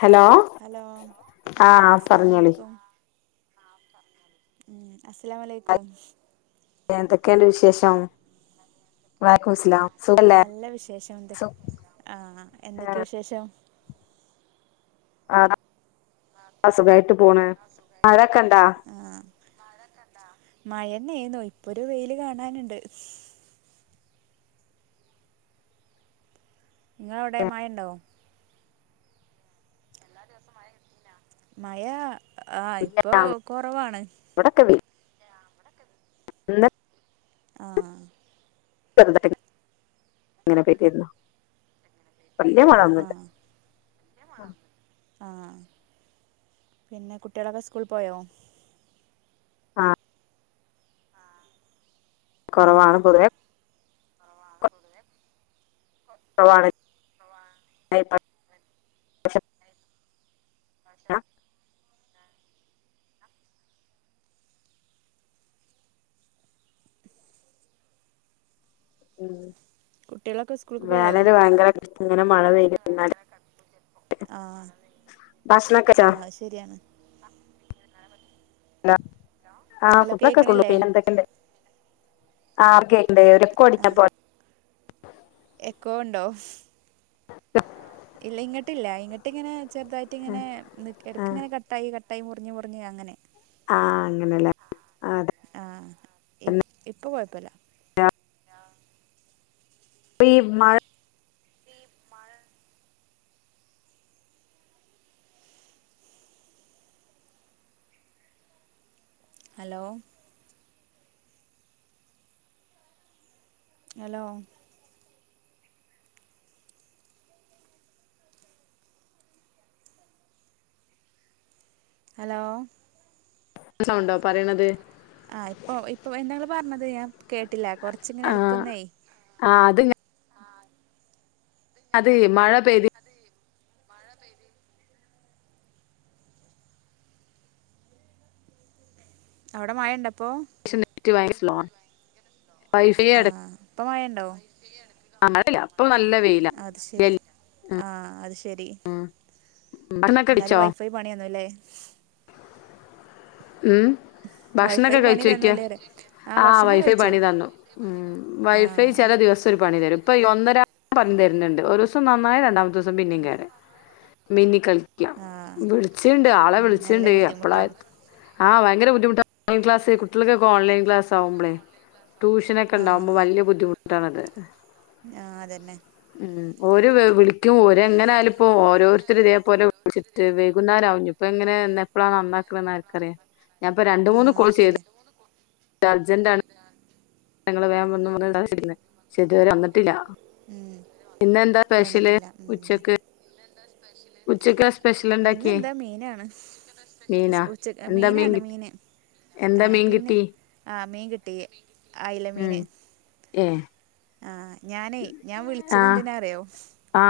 Hello hello ആ ആഹ് പറഞ്ഞോളി അസ്സലാംമലൈക്കും ഉം അസലാംലക്കും എന്തൊക്കെയാണ്ട് വിശേഷം വലൈക്കും സ്ലാം സുഖല്ലേ നല്ല വിശേഷം എന്തൊ ആഹ എന്തൊക്കെയ വിശേഷം ആ സുഖായിട്ട് പോണ ആ ക്കണ്ടാ മഴന്നെയിന്നോ ഇപ്പൊ ഒരു വെയില് കാണാനുണ്ട് നിങ്ങ അവിടെ മ ഉണ്ടാവോ മഴ ആഹ ഇപ്പൊ കുറവാണ് ഇ ആഹ അങ്ങനെ പറ്റിുന്നോ വല്യയ മഴയൊന്നില്ല ആഹ പിന്നെ കുട്ടികളൊക്കെ സ്കൂൾ പോയോ ആഹ് ഉം കുറവാണ് പൊതുവെ ള [inaudible] ഉം കുട്ടികളൊക്കെ സ്കൂൾക്ക് പോയോ വേനൽ ഭയങ്കരഷ ഇങ്ങനെ മഴ പെയ ആ ഭക്ഷണൊക്കെ ആ കഴിച്ചോ ശരിയാണ് ആ ഹലോ കുട്ടൊളോക്കെ സ്കൂളില് കേക്കണില്ലേ പോയിന്ന് എന്തൊക്കെണ്ട് ആ ഒക്കെ അ റെക്കോർഡ ആ [unintelligible] പോ എക്കോ ഉണ്ടോ അതെ [unintelligible] ഇല്ല ഇങ്ങിട്ട ഇല്ല ഇങ്ങിട്ട് ഇങ്ങനെ ചെറുതായിട്ട് ഇങ്ങനെ ഇടക്ക ആഹ് ഇങ്ങനെ കട്ടായി കട്ടായി മുറിഞ്ഞഞ് മുറിഞ്ഞഞ് അങ്ങനെ അങ്ങനെയല്ലേ ആ ഇ ഇപ്പൊ കോയപ്പല്ല [unintelligible] മഴ ഹലോ ഹലോ ഹലോ സൗണ്ടോ പറയണത് ആ ഇപ്പൊ ഇപ്പൊ എന്താ ഇങ്ങള് പറഞ്ഞത് ഞാൻ കേട്ടില്ല കൊറച്ചിങ്ങനെ എടുക്കുന്നേ ആഹ് അത് അത് മഴ പെയ്തി അവിടെ മയ ഉണ്ടപ്പോ ക്ഷേ നെറ്റ് [unintelligible] എടുക്കാൻ ആഹ് ഇപ്പം മഴ ഉണ്ടോ മഴയില്ല അപ്പൊ നല്ല വെയില അത് ശരി ആഹ് അത് ശരി ഭക്ഷണൊക്കെ ഇന്നെലെ കഴിച്ചോ വൈഫൈ പണി തന്നുല്ലേ ഉം വൈഫൈ ഭക്ഷണൊക്കെ പണി കഴിച്ചോയ്ക്കാ തന്നുല്ലേ പറയാ ആ ആഹ് ഭക്ഷണം വൈഫൈ കഴിച്ചു പണി തന്നു ഉ ആ വൈഫൈ ചില ദിവസം ഒരു പണി തരും ഇപ്പൊ ഒന്നര തരുന്നുണ്ട് ഒരു ദിവസം നന്നായി രണ്ടാമത്തെ ദിവസം പിന്നേ കേട് മിന്നി കളിക്കാം ആ വിളിച്ചിട്ടുണ്ട് ആളെ ഉം നല്ല വിളിച്ചിണ്ട് എപ്പള ബുദ്ധിമുട്ടാവും ആ ഭയങ്കര ബുദ്ധിമുട്ടാ ഓൺ ക്ലാസ് കുട്ടികൾക്കൊക്ക ഓൺലൈൻ ക്ലാസ് ആകുമ്പളെ ട്യൂഷനൊക്കെ ഉണ്ടാവുമ്പോൾ വലിയ ബുദ്ധിമുട്ടാണത് ആ അതന്നെ ഓരെ വിളിക്കും ഒരെ എങ്ങനെ ആയാ ലുംപ്പോ ഓരോരുത്തർ ഇതേപോലെ വിളിച്ചിട്ട് വൈകുന്നെരാവും ഇഞ് ഇപ്പ എങ്ങനെ എന്ന് എപ്പഴാണ് നന്നാക്കണന്ന ആരിക്കറിയ ഞാനിപ്പം രണ്ട് മൂന്ന് ആഹ് കോളെ അത് ചെയ്ത് ശരിയാ അർജന്റാണ് ഞങ്ങള് [unintelligible] വേൻുന്നത് [unintelligible] പക്ഷേ ഇതുവരെ വന്നിട്ടില്ല ഉം പിന്നെന്താ സ്പെഷ്യല് വന്നിട്ടില്ല ഉം ഉച്ചക്ക് ഉച്ചക്കേഷ് ഇന്നെന്താ മീനാണ് മീനാ ഉച്ച എന്താ മീൻ മീനാണ് കിട്ടി മീന് എന്താ ആ മീൻ പിന്നെ കിട്ടി ആ മീൻ കിട്ടി അയില ഉം മീന് ഏ ആ ഞാനേ ഞാൻ വിളിച്ചതെന്തിനാ അറിയോ ആ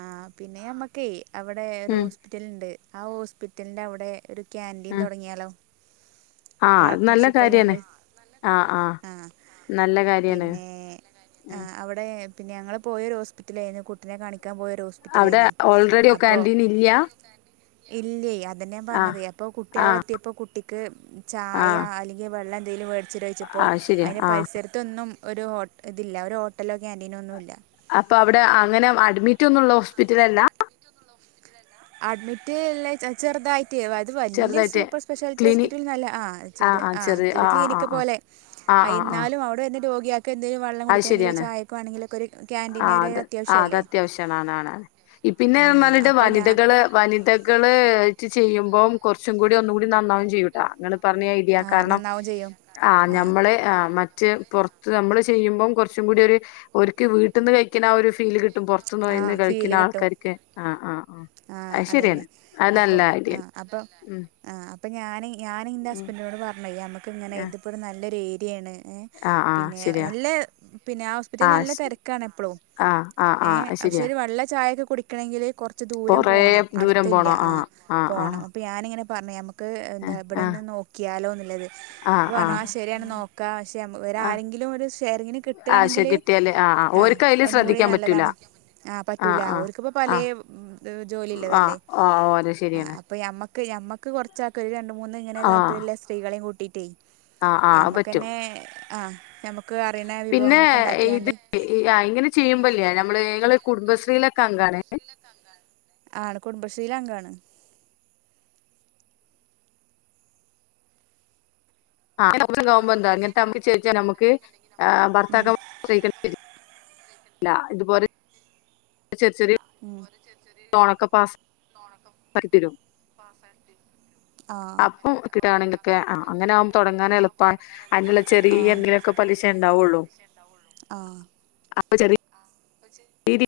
ആ പിന്നമ്മക്കേ അവിടെ ഒരു ഉം ഹോസ്പിറ്റല്ണ്ട് ആ ഹോസ്പിറ്റലിന്റെ അവടെ ഒരു കാന്റീൻ തൊടങ്ങിയാലോ ആ അത് നല്ല കാര്യാണ് ആഹ് ആഹ് ആ നല്ല കാര്യാണ് പിന്നെ ആ ഉം അവടെ പിന്നെ ഞങ്ങള് പോയൊരു ഹോസ്പിറ്റലേയ്ന്നു കുട്ടിനെ കാണി അവടെ ഓൾറെഡി ഒ കാന്റീൻല്ല ഇല്ലേ അതല്ലെ ഞാൻ പറഞ്ഞത് അപ്പൊ കുട്ടി അവടെ എത്യപ്പോ കുട്ടിക്ക് ചായ ആഹ് അല്ലെങ്കി വെള്ളെന്തെങ്കിലും വേടിച്ചെരോ ചോയ്ച്ചപ്പം ആഹ് ശരിയാ അയ്ന് ആഹ് പരിസരത്തൊന്നും ഒരു ഹോട്ട് ഇതില്ല ഒരു ഹോട്ടലോ ക്യാൻറ്റീനോ ഒന്നുല്ല അപ്പൊ അവടെ അങ്ങനെ അഡ്മിറ്റൊന്നും ള്ള ഹോസ്പിറ്റലല്ല അഡ്മിറ്റ് ള്ളത് ചെയ്ത് ചെർതായി ട്ട് അത് വല്യ ചെറുതായിട്ട് സൂപ്പർ സ്പെഷ്യാലിറ്റി ക്ലിനി ഹോസ്പിറ്റൽന്നല്ല ആ ആഹ് ചെറിയ ആഹ് ആ ചെറിയ ആഹ് ആഹ് ക്ലീനിക്ക് ആഹ് പോലെ ആഹ് അ ആഹ് ആഹ് ന്നാലും അവിടെ വെര്ണ രോഗ്യാക്ക് എന്തെലും വെള്ളം കുടിക്കണെങ്കിലോ ചായക്കോ ആണെങ്കിലൊക്കൊരു ആ അത് ആ അത് അത്യാവശ്യാണ് ആണാണ് പിന്നെ ആ തും പറഞ്ഞിട്ട് അപ്പോൾ ഞാൻ വനിതകള് പിന്നെ എന്ന് വനിതകൾ റ്റ് ചെയ്യുമ്പോ കൊർച്ചുങ്ങൂടി ഒന്നും കൂടി നന്നാവും ചെയ്യുട്ടോ അങ്ങനെ പറഞ്ഞ ഇതിയ കാരണം നന്നാവും ചെയ്യും നന്നാവും ചെയ്യും ആ കുഴപ്പമില്ല. കാരണം ഞമ്മള് അ മ റ്റ് പൊർത്ത് നമ്മള് ചെയ്യുമ്പോ കൊർച്ചും കൂടി ഒര് ഓര്ക്ക് വീട്ട്ന്ന് കയ്ക്കുന്ന ആ ഒരു ഫീല് കിട്ട ട്ടും പൊർത്ത്ന്ന് ആ വയ്യ്ന്ന് ആ കയ്ക്കുന്ന ഫീല് കിട്ടും ആൾക്കാർക്ക് ആ ആ ആ ആ അതെന്നെ അപ്പൊ ആ അപ്പൊ ഉം ആ പ്പം ഞാന് ഞാന്ൻ്റെ ഉം ഹസ്ബൻഡിനോട് പർഞ്ഞെ ഞമ്മക്ക് ങ്ങനെ ആഹ് ഇതിപ്പോ നല്ലൊരു ഏരിയേണ് ഏഹ് ആഹ് ആഹ് പിന്നെ ശരിയാ നല്ലെ പിന്നെ ആ ഹോസ്പിറ്റെലിൽ ആഹ് നല്ല തെരക്കാണ് എപ്പളും ആഹ് ആഹ് ആഹ് ഏഹ് അത് പക്ഷെ ശരിയാ ഒര് വെള്ളോ ചായൊക്കെ കുടിക്കെണെങ്കിൽ കൊർ ച്ച് ദൂര കൊറേ പോണം ദൂരം അട്ത്തില്ല പോണം ആ ആഹ് ആഹ് പോണം അപ്പ ഞാൻ ഇങ്ങെനെ പർഞ്ഞ് ക്ക് എന്താ ആഹ് ആഹ് ഇബെടെന്നെ നോക്കിയാലോന്ന് ഇല്ലെത് അപ്പ പർണു ആഹ് ശെരിയാണ് നോക്കാ ക്ഷെ നമ്മ ആഹ് ഒരാളിം ലും ഒര് ഷെയറിങ്ങിന് ആഹ് കിട്ടാണെങ്കിൽ ശരി കിട്ടിയാല് ആഹ് ആഹ് ആ ഓര്ക്ക് അയില് ഒന്നുകൂടി ശ്രദ്ധിക്കാൻ പറ്റൂല നല്ലതാണ് ആഹ് പറ്റൂലാ ആഹ് ഓര്ക്ക് ഇപ്പ പലെ ആഹ് ഉം ഹ് ജോലി ഇല്ലെത് ആഹ് അല്ലെ ആഹ് ഓലെ ഉം ആ ശരിയാണ് അപ്പ ഞമ്മ നമുക്ക് നമുക്ക് കുറച്ചർക്ക ഒരു രണ്ട് മൂന്ന് ഇങ്ങനെ ആഹ് താല്പര്യം ഒള്ള സ്ത്രീളെയും കൂട്ടിട്ടേ ആഹ് ആഹ് അത് നമക് പറ്റും തന്നെ ആഹ നമക് പിന്നെ ഇത് ഇങ്ങനെ ചെയ്യുമ്പല്ലേ നമ്മള് കുടുംബശ്രീ യിൽ അങ്കം അണ് ആണ് കുടുംബശ്രീൽ അംഗാണ് ആപ്പം കാവുമ്പോ എന്താ എന്നിട്ട്മ്മക്ക് ചേച്ചാ നമുക്ക് ഉം ഭർത്താക്കീ [inaudible] അ ഇതുപോലെ ചെറിയ ഉം തോണക്ക പാാക്കരും [unintelligible] ആ അപ്പൊ കിടുകവാണെങ്കിലൊക്കെ അങ്ങനെകുമ്പ തുടങ്ങാൻ എളുപ്പ അതിനുള്ള ചെറിയ എന്തെിലുമൊക്കെ പലിശ ഉണ്ടാവും ഒള്ളു ആ അപ്പൊ ചെറിയ ശരി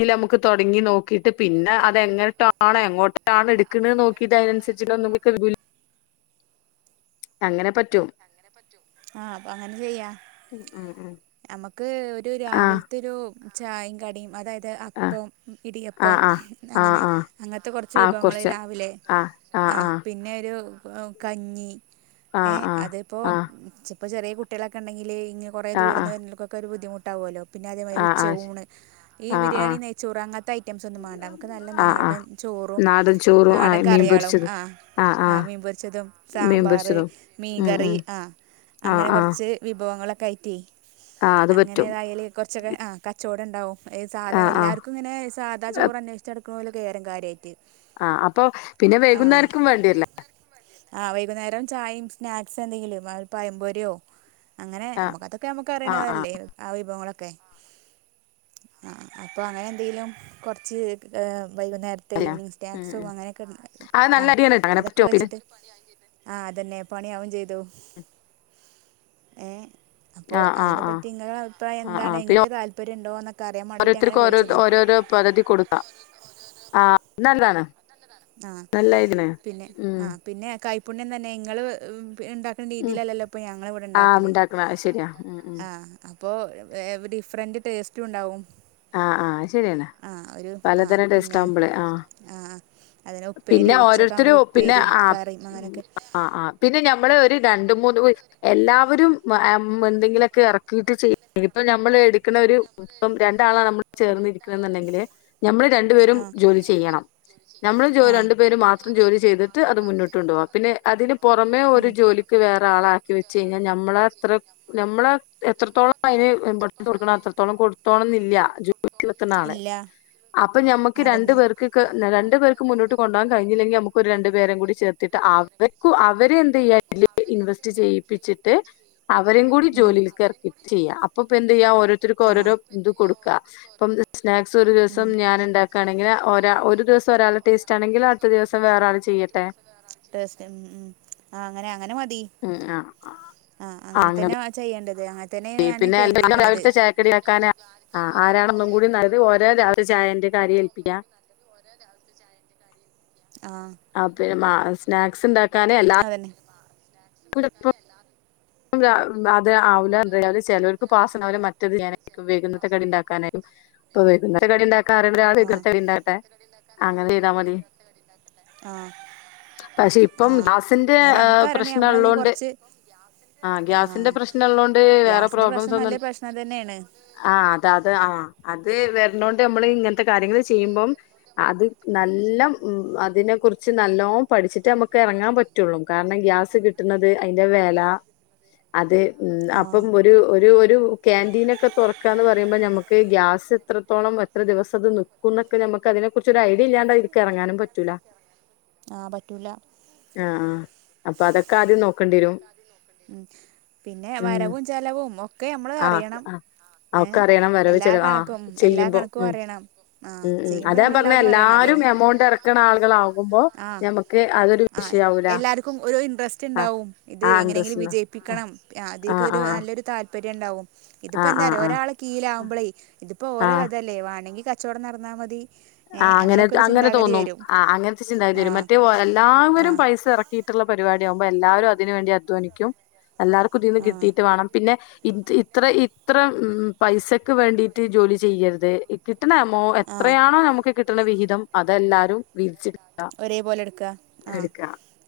ഇല്ല നമുക്ക് തുടങ്ങി നോക്കിട്ട് ് പിന്നെ അതെങ്ങോട്ടാണ്ോ പിന്നെ എങ്ങോട്ടാണ് എടുക്കണന്ന് നോക്കിയത് അതിനനുസരിച്ച നമുക്ക് അങ്ങനെ പറ്റും ആഹ് അപ്പൊ അങ്ങനെ ചെയ്യാം ഉ ഉ നമുക്ക് ഒരു രാവിലത്തെ ഒരു ചായയും കടിയും അതായത് ആ അപ്പം ആ ഇടിയപ്പം ആ ആ അങ്ങനെ ആ അങ്ങനത്തെ കുറച്ച് ആ വിഭവങ്ങൾ കുറച്ച് രാവിലെ ആ പിന്നെ ഒരു കഞ്ഞി ആ ആ ഏ ആ അതിപ്പോ ആ ചെറിയ കുട്ടികളൊക്കെ ഉണ്ടെങ്കില് ഇനി കുറെ ആ ആ ദൂരെന് വന്ന്നവർക് ഒരു ബുദ്ധിമുട്ടകുമല്ലോ പിന്നെ അതേമാതിരി ആ ഉച്ച ഊണ് ഈ ആ ആ ബിരിയാണി നെയ്ച്ചോറ് അങ്ങനത്തെ ഐറ്റംസ് ഒനും വേണ്ട നമുക്ക് നല്ല ആ ആ നാടൻ ചോറും ചോറും നാടൻ ചോറും ആ നാടൻ മീൻ കറികളും പൊരിച്ചത് ആ ആ ആ ആഹ മീൻപൊരിച്ചതും മീൻ സാമ്പാർ പൊരിച്ചതും ഉം മീൻകറി ഉം ആ ആ അങ്ങനെ ആ കുറച്ച് വിഭവങ്ങളൊക്കെ കയറ്റി ആ അത് പറ്റും അങ്ങനെ തയാൾ കുറച്ചൊക്കെ കച്ചവടം ഉണ്ടാവും ഈ സാധാ ആഹ് എല്ലാർക്കും ഇങ്ങനെ സാധാ ചോറ് അന്വേഷിച്ചടുക്കുന്ന പോലെ കണ്ടു കാര്യമായിട്ട് ആ അപ്പൊ പിന്നെ ആ വൈകുന്നേർക്കും വേണ്ടിയല്ലേ ആ വൈകുന്നേരം ചായയും സ്നാക്സ് എന്തെങ്കിലും അ പഴംപൊരിയൊ അങ്ങനെ ആഹ് നമുക്ക ആഹ് ആഹ് നമുക്കറിയണതല്ലേ വിഭവങ്ങൾ ഒക്കെ ആ അപ്പൊ അങ്ങനെ എന്തെലും കുറച്ച് വൈകുന്നേരത്തെ അല്ല ഈവെനിംഗ് ഉം സ്നാക്സും ഉം അങ്ങനെയൊക്കെ അത് ആ നല്ല അരിയാണ് ട്ടോ. അങ്ങനെ അതൊക്കെ പറ്റോ പിന്നെ വെച്ചിട്ട് ആ അതെന്നെ പണിയാവുകയും ചെയ്തു ഏ അപ്പോ ആഹ് ആഹ് അയിനെ ആഹ് പറ്റി നിങ്ങടെ അഭിപ്രായം ആഹ് എന്താണ് ആഹ് പിന്നെ നിങ്ങൾക്ക് താല്പര്യമുണ്ടോ എന്നൊക്കെ അറിയാൻ വേണ്ടീട്ട് അങ്ങനെ വിളിച്ചതാണ് പകുതി കൊടുക്കാം ആ അത് നല്ലാണ് ആ പിന്നെ ആ പിന്നെ കൈപ്പുണ്യം തന്നെ ഇങ്ങള് ഉണ്ടാക്കുന്ന ഉം രീതിയിലല്ലല്ലോ ഇപ്പ ഞങ്ങള് ഇവിടെ ആഹ് ഉണ്ടാക്കല് ഉണ്ടാക്കണം അത് ശരിയാ ഉം ഉം ആ അപ്പൊ ഡിഫ്രണ്ട് ടേസ്റ്റും ഉണ്ടാവും ആ ആ അത് ശരി തന്നെ ആ ഒരു ആ പലതരം പിന്നെ ടേസ്റ്റാവുമ്പോളെ ആ ആ അതിന് ഉപ്പേരി പിന്നെ ഉച്ചക്കാകുമ്പോൾ ഓരോരുത്തരും പിന്നെ ഉപ്പേരിയും ആ കറിയും അങ്ങനെയൊക്കെ ആ ആ പിന്നെ ഞ നമ്മള് ഒരു രണ്ട് മൂന്ന് എല്ലാവരും എന്തെങ്കിലുമൊക്കെ ഇറക്കിയിട്ട് ചെയ്യും ഇപ്പം നമ്മള് എടുക്കണ ഒരു ഇപ്പം രണ്ടാളാ നമ്മള് ചേർന്നിരിക്കണ എന്നുണ്ടെങ്കില് നമ്മള് രണ്ടു പേരും ജോലി ചെയ്യണം നമ്മളു രണ്ടു പേരും മാത്രം ജോലി ചെയ്ത് ട്ട് അത് മുന്നോട്ട് കൊണ്ട് പോവാം പിന്നെ അതിന് പുറമേ ഒരു ജോലിക്ക് വേറെ ആളാ വെച്ച് കഴിഞ്ഞാൽ നമ്മളത്ര നമ്മള് എത്രത്തോളം അതിന് ഇമ്പോർട്ടന്റ് കൊടുക്കണം അത്രത്തോളം കൊടുത്തോണം [unintelligible] ഇല്ല ജൂ [unintelligible] നാളെ ഇല്ല അപ്പൊ ഞമ്മക്ക് രണ്ടു അതന്നെ പേർക്ക്ക്ക് രണ്ട് പേർക്ക് മുന്നോട്ട് കൊണ്ട് പോവാൻ കഴിഞ്ഞില്ലങ്കി നമുക്ക് ഒരു രണ്ട് പേരയും കൂടി ചേർത്തി അവർക്ക് അവരെന്ത് ചെയ്യാ ഇൻവെസ്റ്റ് ചെയ്യിപ്പിച്ചിട്ട് അവരും കൂടി ഉം ജോലിൽ [unintelligible] ചെയ്യാം അപ്പൊ ഇപ്പം എന്ത് ചെയ്യാം ഓരോത്തർക്കും ആഹ് ഓരോരോ ഇത് കൊടുക്കുക ഇപ്പം സ്നാക്സ് ഒരു ഉം ദിവസം ഞാൻ ഉണ്ടാക്കുകയാണെങ്കിൽ ഒരാ ഒരു ദിവസം ഒരാളുടെ ടേസ്റ്റാണെങ്കിൽ അടുത്ത ദിവസം വേറെ ആള് ചെയ്യട്ടെ [unintelligible] അങ്ങനെ [unintelligible] ഉം ആഹ് ആഹ് ആ അങ്ങനെ തന്നെ ആ ചെയ്യേണ്ടത് അങ്ങനെ തന്നെ ഞാന് പിന്നെ [unintelligible] കരുതിക്കണത് രാവിലത്തെ ചായക്കടി ആാക്കാന ആ ആരാണെന്നും കൂടി [unintelligible] ട്ട് ചായന്റെ കാര്യം ഏൽപ്പിക്കാ ആഹ് ആ [unintelligible] സ്നാക്സ് ഉണ്ടാക്കാനെ എല്ലാ അതന്നെ [unintelligible] അത് അത് ആവില്ല എന്ന് പറഞ്ഞാല് ചിലർക്ക് പാസം അവ മറ്റത് ഞാനായിരിക്കും വരുന്നത് കടി ഉണ്ടാക്കാന് അപ്പൊ വൈകുന്നേരം കടിയുണ്ടാക്കാൻ കാരണം ആഹ് [unintelligible] ഉണ്ടാക്കാൻ അങ്ങനെ ചെയ്താ മതി ആഹ് പക്ഷെ ഇപ്പം ആസിന്റെ പ്രശ് നമ്മളതിന്‌ കുറച്ച് ആ ഗ്യാസിന്റെ ആഹ് പ്രശ്നം ഉള്ളോണ്ട് വേറെ ഗ്യാസിന്റെ പ്രോബ്ലംസ് പ്രശ്നം ഒന്നും നല്ല പ്രശ്നം തന്നെയാണ് ആ അത് അത് ആ അത് വരണോണ്ട് നമ്മൾ ഇങ്ങനത്തെ കാര്യങ്ങൾ ചെയ്യുമ്പം അത് നല്ല അതിനെ കുറിച്ച് നല്ലോ പഠിച്ചിട്ട് നമുക്ക് ഇറങ്ങാൻ പറ്റുള്ളൂ കാരണം ഗ്യാ കിട്ടുന്നത് അതിന്റെ വില അത് ഉം അപ്പം ആഹ് ഒരു ഒരു ഒരു ക്യാന്റീനൊക്കെ തുറക്കാന്ന് പറയുമ്പോ ഞമ്മക്ക് ഗ്യാസ് എത്രത്തോളം എത്ര ദിവസം അത് നിൽക്കും എന്നൊക്കെ നമുക്ക് അതു ഇതിനെ കുറിച്ചൊരു ഐഡിയ ഇല്ലാണ്ട് ഇതിലേക്ക് ഇറങ്ങാനും പറ്റൂല്ല ആ പറ്റൂല ആഹ് ആഹ്. അപ്പൊ അതൊക്കെ ആദ്യം നോ അപ്പൊ അതൊക്കെ ആദ്യം നോക്കേണ്ടി വരും ഉം പിന്നെ ഉം. വരവും ചലവും ഒക്കെ നമ്മള് ആഹ് അറിയണം ആഹ് ഏ ഒക്കെ അറിയണം വരവ് എല്ലാ ചെലവ് ആഹ് കണക്കും എല്ലാ ചെയ്യുമ്പോ കണക്കും ഉം അറിയണം ആ ഉം ഉം. ചെയ്യുമ്പോ അതാ ഞാൻ നമ്മള് പറഞ്ഞെ എല്ലാതും അറിയണല്ലോ എല്ലാരും എമൗണ്ട് ഇറക്കണ ആളുകൾ ആകുമ്പോ ആ ഞമ്മക്ക് അതൊരു ആ വിഷയാവൂല എല്ലാർക്കും ഒരു ഇൻട്രസ്റ്റ് ആഹ് ഉണ്ടാവും ഇത് ആഹ് എങ്ങനെയെങ്കിലും അന്തസ്സിന്. ആഹ് വിജയിപ്പിക്കണം ആദ്യൊക്കെ ആഹ് ഒരു ആഹ് നല്ലൊരു താല്പര്യം ഉണ്ടാവും ഇതിപ്പോ ആഹ് എന്താ അറിയുവോ ആഹ് ഒരാള് ആഹ് കീയിലാവകുമ്പോളേ ഇതിപ്പോ ഓല ആഹ് ഇതല്ലേ വേണമെങ്കി കച്ചവടം നടന്നാ മതി ഏ ആ അങ്ങനെ അങ്ങനൊക്കെ ഒരു അങ്ങനെ ചിന്താഗതി തോന്നും വരും ആ അങ്ങനത്തെ ചിന്താഗതി ആ വരും മറ്റേ ആ എല്ലാവരും പൈസ ഇറക്കിയിട്ടുള്ള പരിപാടി ണ്ടാകും എല്ലാവരും അതിന് വേണ്ടി അധ്വാനിക്കും എല്ലാവർക്കും അതീന്ന് ആ കിട്ടിയിട്ട് വേണം പിന്നെ ഇ ഇത്ര ഇത്ര പൈസക്ക് വേണ്ടിയിട്ട് ജോലി ചെയ്യരുത് [unintelligible] കിട്ടണ എമൗ ആ എത്രയാണോ നമുക്ക് കിട്ടുന്ന വിഹിതം അതെല്ലാരും വീതിച്ചെടുക്കുക ഒരേ പോലെ എടുക്കുക ആ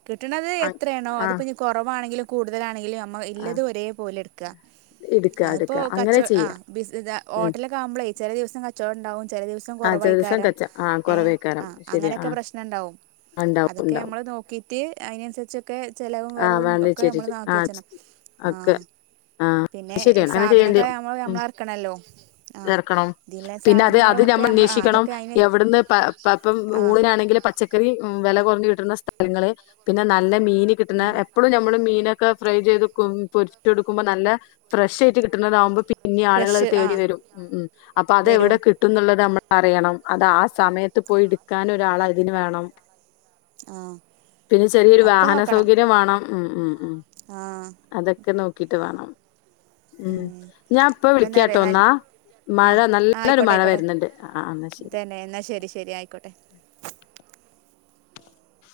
കിട്ടണത് ആ എത്രയാണോ ആ അതിപ്പ ഇനി കുറവാണെങ്കിലും കൂടുതലാണെങ്കിലും നമ്മ ആ ഇല്ലത് ഒരേ പോലെ എടുക്കുക എടുക്ക അതിപ്പോ എടുക്ക അങ്ങനെ കച്ചം ചെയ്യാ ആഹ് ബിസി ഉം ഹോട്ടലൊക്കെ ആവുമ്പോളേ ചെല ദിവസം കച്ചവടം ഉണ്ടാവും ചെല ദിവസം ആ ചില ദിവസം കുറവായിക്കാരം കച്ച ആ ഏഹ് കുറവേക്കാരം ആഹ് ശരിയാ ആ അങ്ങനെയൊക്കെ പ്രശ് നംണ്ടാവും ഉണ്ടാവും അതൊക്കെ ഉണ്ടാവും നമ്മള് നോക്ക്ട്ട് അതിനനുസ ട്ട് ഒക്കെ ചെലവും ആ വരവും വേണ്ട ഒക്കെ ശരി നമ്മൾ നോക്കി ആ വച്ചണം ഒക്കെ ആഹ് പിന്നെ ശരിയാണ് അങ്ങനെ ചെയ്യേണ്ടി സാധനങ്ങളെ വരും നമ്മള് ഉം നമ്മളറക്കണല്ലോ ആഹ് ഇതില സാധനങ്ങളോ നമ്മ അന്വേഷിക്കണം എവിടുന്ന്പ്പം പ ആ ഊണിനാണെങ്കില് പച്ച ക്കറി വില കുറഞ്ഞു കിട്ടുന്ന സ്ഥലങ്ങള് പിന്നെ നല്ല മീന് കിട്ടുന്ന ഉം എപ്പോഴും നമ്മള് മീന ക്കേ ഫ്രൈ ചെയ്ത് പൊരിച്ചു കൊട്ക്കമ്പം നല്ല ഫ്രഷാട്ട് കിട്ടുന്നതാവമ്പം പി പിന്നെ ആളുകൾ ഫ്രഷ് ആ തേടി വരും ഉം അപ്പൊ അതെവിടെ വരും കിട്ടുംന്നുള്ളത് നമ്മള പറയണം അത് ആ സമയത്ത് പോയി എടുക്കാൻ ഒരാൾ അതിന് വേണം ആ പിന്നെ ചെറിയൊരു ഒക്കെ വാഹന നോക്കണം സൗകര്യം വേണം ഉം ഉം ഉം ആ അതൊക്കെ നോക്കിട്ട് വേണം ഉം ഞാൻ ഇപ്പ വിളിക്കാട്ടോന്നാ ആഹ് ആയിക്കോട്ടെ ആയിക്കോട്ടെ ആ എന്നാ ശരി തന്നെ എന്നാ ശരി ശരി ആയിക്കോട്ടെ